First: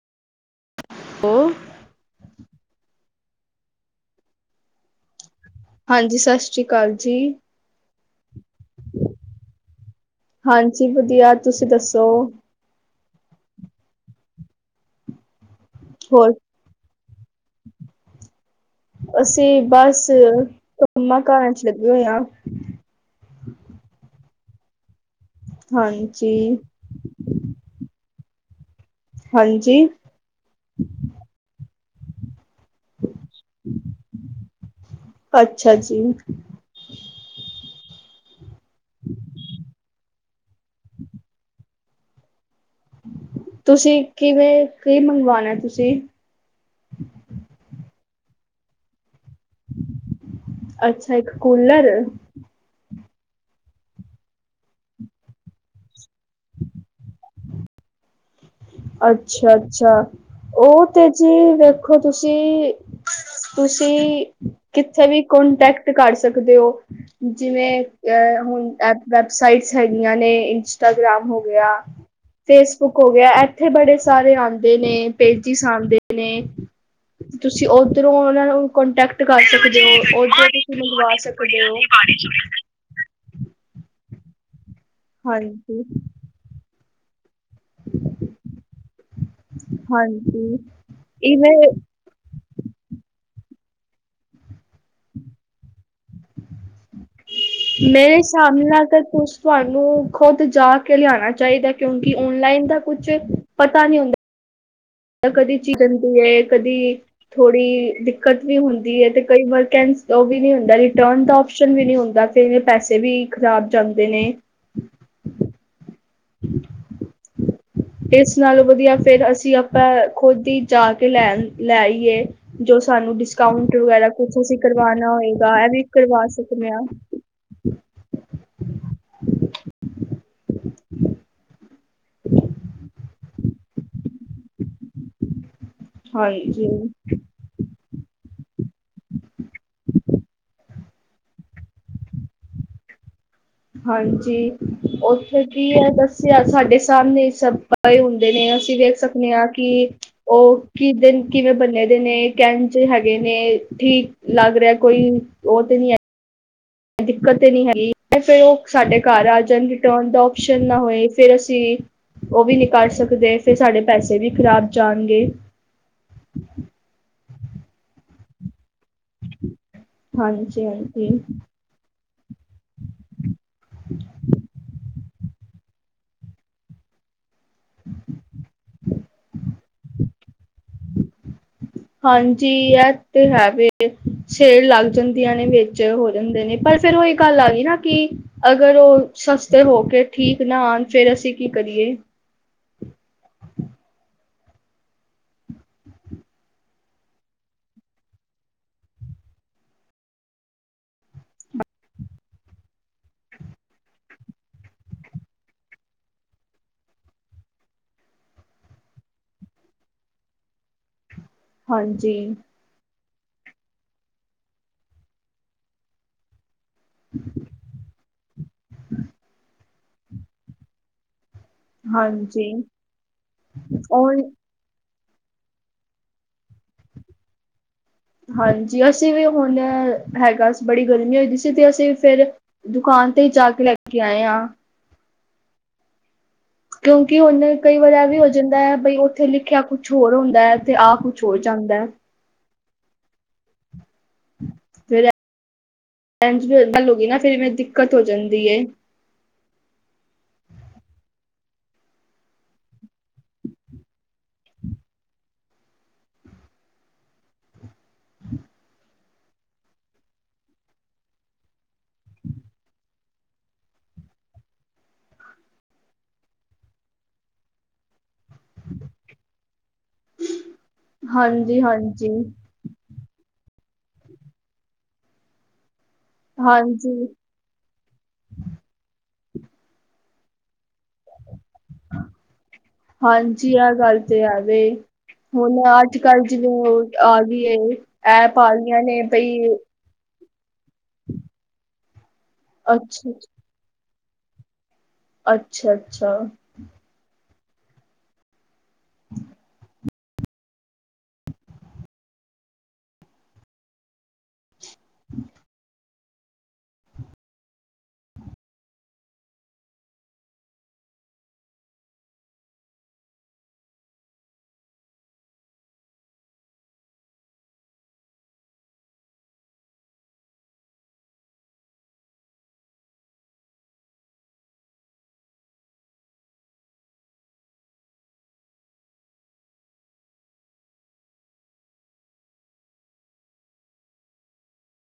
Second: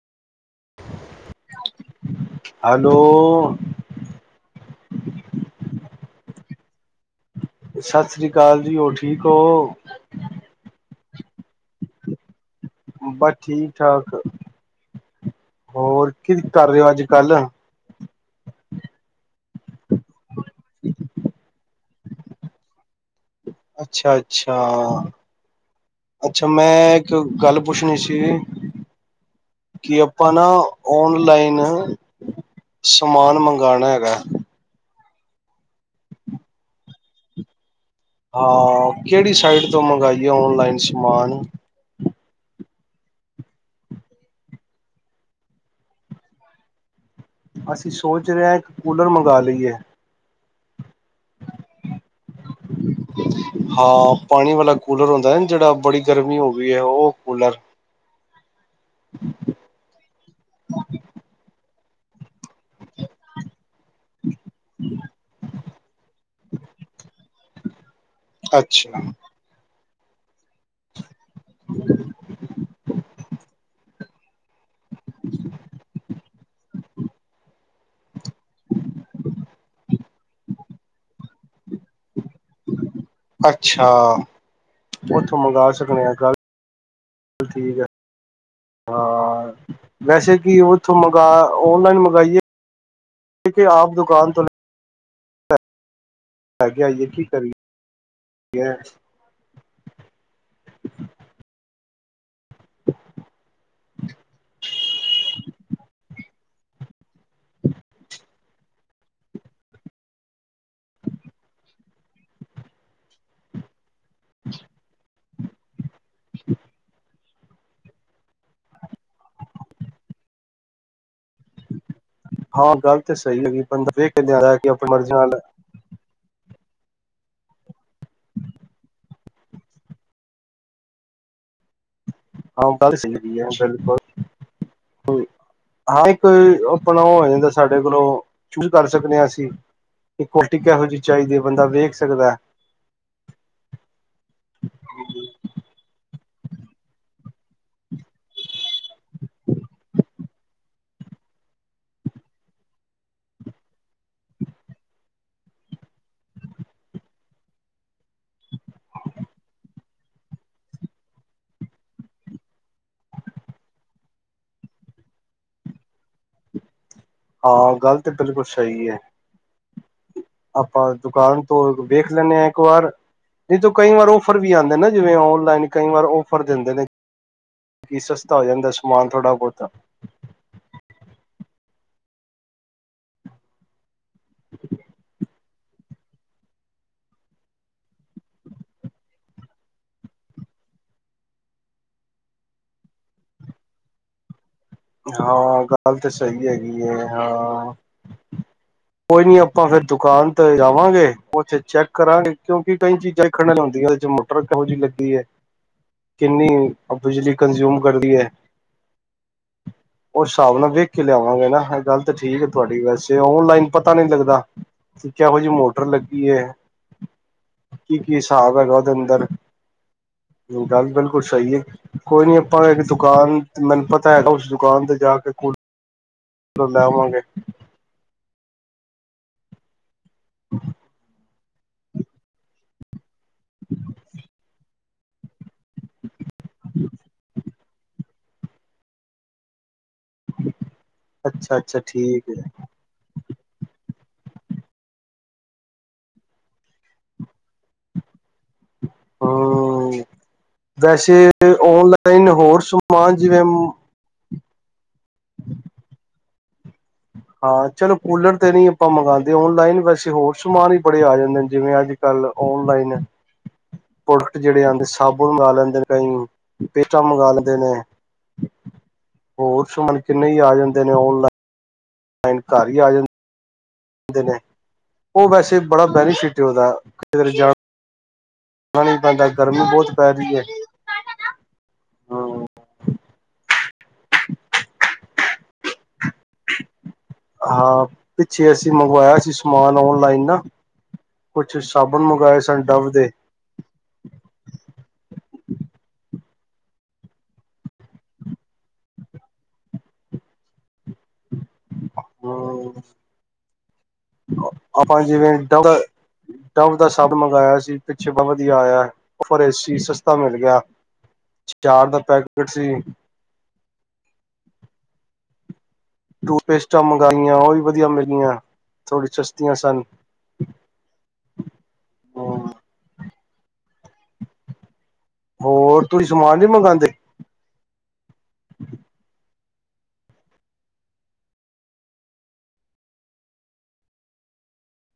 ਹੋ ਹੈਲੋ, ਹਾਂਜੀ ਸਤਿ ਸ਼੍ਰੀ ਅਕਾਲ ਜੀ, ਸਤਿ ਸ਼੍ਰੀ ਅਕਾਲ ਜੀ ਹੋਰ ਠੀਕ ਹੋ, ਹਾਂਜੀ ਵਧੀਆ ਤੁਸੀਂ ਦੱਸੋ। ਬਸ ਠੀਕ ਠਾਕ, ਹੋਰ ਕੀ ਕਰ ਰਹੇ ਹੋ ਅੱਜ ਕੱਲ। ਅਸੀਂ ਬਸ ਕੰਮਾ ਕਾਰਾਂ ਚ ਲੱਗੇ ਹੋਏ ਹਾ। ਅੱਛਾ-ਅੱਛਾ, ਹਾਂਜੀ ਅੱਛਾ ਮੈਂ, ਤੇ ਉਹ ਗੱਲ ਪੁੱਛਣੀ ਸੀ। ਹਾਂਜੀ। ਕਿ ਆਪਾਂ ਨਾ ਔਨਲਾਈਨ ਸਮਾਨ ਮੰਗਾਣਾ ਹੈਗਾ। ਅੱਛਾ ਜੀ। ਹਾਂ ਕਿਹੜੀ ਸਾਈਟ ਤੋਂ ਮੰਗਾਈਏ ਓਨਲਾਈਨ ਸਮਾਨ? ਤੁਸੀਂ ਕਿਵੇਂ, ਕੀ ਮੰਗਵਾਉਣਾ ਤੁਸੀਂ? ਅਸੀਂ ਸੋਚ ਰਹੇ ਹਾਂ ਇੱਕ ਕੂਲਰ ਮੰਗਵਾ ਲਈਏ। ਅੱਛਾ ਇੱਕ ਕੂਲਰ ਹਾਂ ਪਾਣੀ ਵਾਲਾ ਕੂਲਰ ਹੁੰਦਾ ਜਿਹੜਾ, ਬੜੀ ਗਰਮੀ ਹੋ ਗਈ ਐ ਉਹ ਕੂਲਰ ਅੱਛਾ-ਅੱਛਾ ਉਹ ਤੇ ਜੀ ਵੇਖੋ ਤੁਸੀਂ ਤੁਸੀਂ ਕਿੱਥੇ ਵੀ ਕੋਂਟੈਕਟ ਕਰ ਸਕਦੇ ਓ। ਜਿਵੇਂ ਏਹ ਹੁਣ ਐਬ ਅੱਛਾ ਵੈੱਬ ਸਾਈਟਸ ਹੈਗੀਆਂ ਨੇ ਇੰਸਟਾਗ੍ਰਾਮ ਹੋ ਗਿਆ, ਫੇਸਬੁੱਕ ਹੋ ਗਿਆ ਐਹ ਬੜੇ ਸਾਰੇ ਆਉਂਦੇ ਨੇ ਪੇਜਿਸ ਆਉਂਦੇ ਨੇ ਤੁਸੀਂ ਓਧਰੋਂ ਉਹਨਾਂ ਨੂੰ ਕੋਂਟੈਕਟ ਕਰ ਸਕਦੇ ਹੋ ਓਧਰੋਂ ਤੁਸੀਂ ਮੰਗਵਾ ਸਕਦੇ। ਤੁਡੇ ਉਹ ਪਾਣੀ ਚ ਅੱਛਾ, ਉੱਥੋਂ ਮੰਗਵਾ ਹਾਂਜੀ ਸਕਦੇ ਆ ਗੱਲ ਲ ਠੀਕ ਐ, ਹਾਂ ਵੈਸੇ ਹਾਂਜੀ ਕਿ ਉਹ ਉੱਥੋਂ ਮੰਗਾ, ਇਵੇਂ ਔਨਲਾਈਨ ਮੰਗਈਏ ਆਪ ਦੁਕਾਨ ਤੋਂ ਲੈ ਕੇ ਆਈਏ ਕੀ ਕਰੀਏ? ਮੇਰੇ ਸਮਣੇ ਆ ਕੇ ਤੁਸ ਤੁਹਾਨੂੰ ਖੁਦ ਜਾ ਕੇ ਲਿਆਉਣਾ ਚਾਹੀਦਾ, ਕਿਉਂਕਿ ਔਨਲਾਈਨ ਦਾ ਕੁਛ ਪਤਾ ਨਹੀਂ ਹੁੰਦਾ। ਤ ਕਦੀ ਹਦੀ ਐ ਕਦੀ ਥੋੜੀ ਦਿੱਕਤ ਵੀ ਹੁੰਦੀ ਹੈ ਤੇ ਕਈ ਵਾਰ ਕੇਂਸ ਉਹ ਵੀ ਨੀ ਹੁੰਦਾ ਰਿਟਰਨ ਦਾ ਓਪਸ਼ਨ ਵੀ ਨਹੀਂ ਹੁੰਦਾ। ਕਈ ਵਾਰੀ ਪੈਸੇ ਵੀ ਖਰਾਬ ਜਾਂਦੇ ਨੇ। [unintelligible] [unintelligible] ਇਸ ਨਾਲੋਂ ਵਧੀਆ ਫੇਿਰ ਅਸੀਂ ਆਪਾਂ ਖੁਦ ਹੀ ਜਾ ਕੇ ਲੈਣ ਲੈ ਆਈਏ। ਹਾਂ ਜੋ ਗੱਲ ਤੇ ਸਾਨੂੰ ਸਹੀ ਹੈਗੀ ਡਿਸਕਾਊਂਟ ਬੰਦਾ ਵਗੈਰਾ ਵੇਖ ਕੇ ਕੁਛ ਲਿਆਂਦਾ ਅਸੀਂ ਕਿ ਆਪਣੀ ਮਰਜ਼ੀ ਕਰਵਾਣਾ ਨਾਲ ਹੋਏਗਾ ਇਹ ਵੀ ਕਰਵਾ ਸਕਨੇ ਆ। [unintelligible] ਹਾਂ ਗੱਲ ਸਹੀ ਵੀ ਐ ਬਿਲਕੁਲ। ਹਾਂ ਇੱਕ ਹਾਂਜੀ। ਆਪਣਾ ਉਹ ਹੋ ਜਾਂਦਾ ਸਾਡੇ ਕੋਲੋਂ ਚੂਜ਼ ਕਰ ਸਕਨੇ ਹਾਂ ਅਸੀਂ। ਕਿ ਕੁਆਲਿਟੀ ਕਿਹੋ ਜਿਹੀ ਚਾਹੀਦੀ ਐ, ਬੰਦਾ ਵੇਖ ਸਕਦਾ। ਹਾਂਜੀ ਉੱਥੇ ਕੀ ਹੈ ਦੱਸਿਆ ਸਾਡੇ ਸਾਹਮਣੇ ਸਭ ਤੈ ਹੁੰਦੇ ਨਾ ਅਸੀਂ ਵੇਖ ਸਕਨੇ ਆਂ ਕਿ ਉਹ ਕਿਦਿਨ ਕਿਵੇਂ ਬੰਨੇ ਦੇ ਨੇ ਕਹਿਣ ਹੈ ਹੈਗੇ ਨੇ ਠੀਕ ਲੱਗ ਰਿਹਾ ਕੋਈ ਉਹ ਤੇ ਨੀ ਹੈ। ਦਿੱਕਤ ਤੇ ਨਹੀਂ ਹੈਗੀ ਫੇਰ ਉਹ ਸਾਡੇ ਘਰ ਆ ਜਾਣ ਰਿਟਰਨ ਦਾ ਆਪਓਸ਼ਨ ਨਾ ਹੋਏ ਫੇਿਰ ਅਸੀਂ ਉਹ ਵੀ ਨੀ ਕਰ ਸਕਦੇ ਫਿਰ ਸਾਡੇ ਪੈਸੇ ਵੀ ਖ਼ਰਾਬ ਜਾਣਗੇ। ਹਾਂ ਗੱਲ ਤੇ ਬਿਲਕੁਲ ਸਹੀ ਐ। ਹਾਂਜੀ ਆਪਾਂ ਹਾਂਜੀ ਦੁਕਾਨ ਤੋਂ ਦੇੇਖ ਲੈਂਨੇ ਹਾਂ ਇੱਕ ਵਾਰ, ਨਹੀਂ ਤਾਂ ਕਈ ਵਾਰ ਔਫਰ ਵੀ ਆਉਂਦੇ ਨਾ ਜਿਵੇਂ ਔਨਲਾਈਨ ਕਈ ਵਾਰ ਆਫਰ ਦਿੰਦੇ ਨੇ। ਕਿ ਸਸਤਾ ਹੋ ਜਾਂਦਾ ਸਮਾਨ ਥੋੜ੍ਹਾ ਬਹੁਤਾ। ਹਾਂਜੀ ਇਹ ਤੇ ਹੈ ਵੀ। ਸ਼ੇਲ ਲੱਗ ਜਾਂਦੀਆਂ ਨੇ ਵਿੱਚ ਹੋ ਜਾਂਦੇ ਨੇ, ਪਰ ਫੇਰ ਉਹ ਇਹ ਗੱਲ ਆ ਗਈ ਨਾ ਕਿ। ਅਗਰ ਉਹ ਸਸਤੇ ਹੋ ਕੇ ਠੀਕ ਨਾ ਆਉਣ ਫੇਰ ਅਸੀਂ ਕੀ ਕਰੀਏ? ਹਾਂ ਗੱਲ ਤਾਂ ਸਹੀ ਹੈਗੀ ਹੈ, ਹਾਂ। ਕੋਈ ਨੀ ਆਪਾਂ ਫੇਰ ਦੁਕਾਨ ਤੇ ਜਾਵਾਂਗੇ ਉੱਥੇ ਚੈੱਕ ਕਰਾਂਗੇ ਕਿਉਂਕਿ ਕਈ ਚੀਜ਼ਾਂ ਵੈਖਣ ਨ ਹੁੰਦੀਆਂ ਨੇ ਜਮਾ ਟਰ ਕੇਹੋ ਜਿਹੀ ਲੱਗੀ ਹੈ ਕਿੰਨੀ ਬਿਜਲੀ ਕੰਜਊਮ ਕਰਦੀ ਐ। ਉਹ ਸ਼ਾਬ ਨਾਲ ਵੇਖ ਕੇ ਲਿਆਵਾਂਗੇ ਨਾ ਹਰ ਗਲ ਤੇ ਹਾਂਜੀ ਠੀਕ ਏ। ਤੁਹਾਡੀ ਵੈਸੇ ਓਨਲਾਈਨ ਪਤਾ ਨਈ ਲੱਗਦਾ ਕਿ ਕੇਹੋਜੀ ਮੋਟਰ ਲੱਗੀ ਏ। ਕੀ ਕੀ ਹਿਸਾਬ ਹੈਗਾ ਉਹਦੇ ਅੰਦਰ ਜੋ ਗੱਲ ਬਿਲਕੁਲ ਸਹੀ ਏ। ਕੋਈ ਨੀ ਹਾਂਜੀ ਆਪਾਂ ਇੱਕ ਦੁਕਾਨ ਮੈਨੂੰ ਉਹ ਪਤਾ ਹੈਗਾ ਉਸ ਦੁਕਾਨ ਤੇ ਜਾ ਕੇ ਕੁਲ ਪਰ ਲੈਵਾਗੇਂ। ਹਾਂਜੀ ਅਸੀਂ ਵੀ ਹੁਣ ਹੈਗਾ ਸੀ ਬੜੀ ਗਰਮੀ ਹੋਈ ਦੀ ਸੀ ਤੇ ਅਸੀਂ ਫੇਰ ਦੁਕਾਨ ਤੇ ਈ ਜਾ ਕੇ ਲੈ ਕੇ ਆਏ ਆਂ। ਹਮ [inaudible] [inaudible] ਕਿਉਂਕਿ ਉਹਨੇ। ਕਈ ਵਾਰ ਇਹ ਵੀ ਹੋ ਜਾਂਦਾ ਬਈ ਉੱਥੇ ਲਿਖਿਆ ਕੁਛ ਹੋਰ ਹੁੰਦਾ ਤੇ ਆ ਕੁਛ ਹੋਰ ਜਾਂਦਾ। ?? [inaudible] [inaudible] ਫ਼ੇਰ ਏਂਜ ਮੇਰੇ ਨਾਲ ਹੋ ਗਈ ਨਾ ਫੇਰ ਮੇਰੇ ਦਿੱਕਤ ਹੋ ਜਾਂਦੀ ਏ। ਹ ਵੈਸੇ ਔਨਲਾਈਨ ਹੋਰ ਸਮਾਨ ਜਿਵੇਂ। ?? [inaudible] ਹਾਂ ਚਲੋ ਕੂਲਰ ਤੇ ਨਹੀਂ ਆਪਾਂ ਮੰਗਾਂਦੇ ਔਨਲਾਈਨ ਵੈਸੇ ਹੋਰ ਸਮਾਨ ਈ ਬੜੇ ਆ ਜਾਂਦੇ ਨੇ ਜਿਵੇਂ ਅੱਜ। ਕੱਲ ਔਨਲਾਈਨ। ਪ੍ਰੋਡਕਟ ਜਿਹੜੇ ਆਂਦੇ ਸਾਬੁਨ ਮੰਗਾ ਲੈਂਦੇ ਨੇ ਕਈ ਪੇਸਟਾਂ ਮੰਗਾ ਲੈਂਦੇ ਨੇ। ਹੋਰ ਸ਼ਮਨ ਕਿੰਨੇ ਹੀ ਆ ਜਾਂਦੇ ਨੇ ੳਨਲਾਈਨ। ਜੀ ਹਾਂਜੀ। ਨਹੀ ਘਰ ਹੀ ਆ ਜਾਂ। ਆਂਦੇ ਉਹ ਵੈਸੇ ਬੜਾ ਬੈਨੀਫਿਟ ਏ ਉਹਦਾ ਦਾ ਹਾਂਜੀ ਕਿਧਰੇ ਜਾ ਜਾਣਾ ਨੀ ਪੈਂਦਾ ਗਰਮੀ ਬਹੁਤ ਪੈ ਰਹੀ ਏ। ਹਾਂਜੀ ਇਹ ਗੱਲ ਤੇ ਹੈ ਵੇ ਹੁਨ ਆ। ਅੱਜ ਕੱਲ ਜੋ ਆ ਗਈ ਏ ਹਾਂ ਐਪ ਆ ਪਿੱਛੇ ਅਸੀਂ ਗਈਆਂ ਨੇ ਮੰਗਵਾਇਆ ਸੀ ਬਈ ਸਮਾਨ ਔਨਲਾਈਨ ਨਾ ਕੁਛ ਸਾਬਨ ਮੰਗਾਏ ਸਨ ਡੱਵ ਦੇ। ਅੱਛਾ ਅੱਛਾ ਅੱਛਾ। ਹ ਆਪਾਂ ਜਿਵੇਂ ਡਵ ਡਵ ਦਾ ਸੈਟ ਮੰਗਾਏਆ ਸੀ ਪਿੱਛੇ ਬੜਾ ਵਦਿਆ ਆਏਆ ਪਰ ਇਹ ਸੀ ਸਸਤਾ ਮਿਲ ਗਿਆ। ਚ ਚਾਰ ਦਾ ਪੈਕਟ ਸੀ। ਟੂਥਪੇਸਟਾਂ ਮੰਗਾਇਆਂ ਉਹੀ ਵਦਿਆ ਮਿਲੀਆਂ ਥੋੜ੍ਹੀ ਸਸਤੀਆਂ ਸਨ। ਹੋਰ ਤੁਸੀ ਸਮਾਨ ਨੀ ਮੰਗਾਦੇ।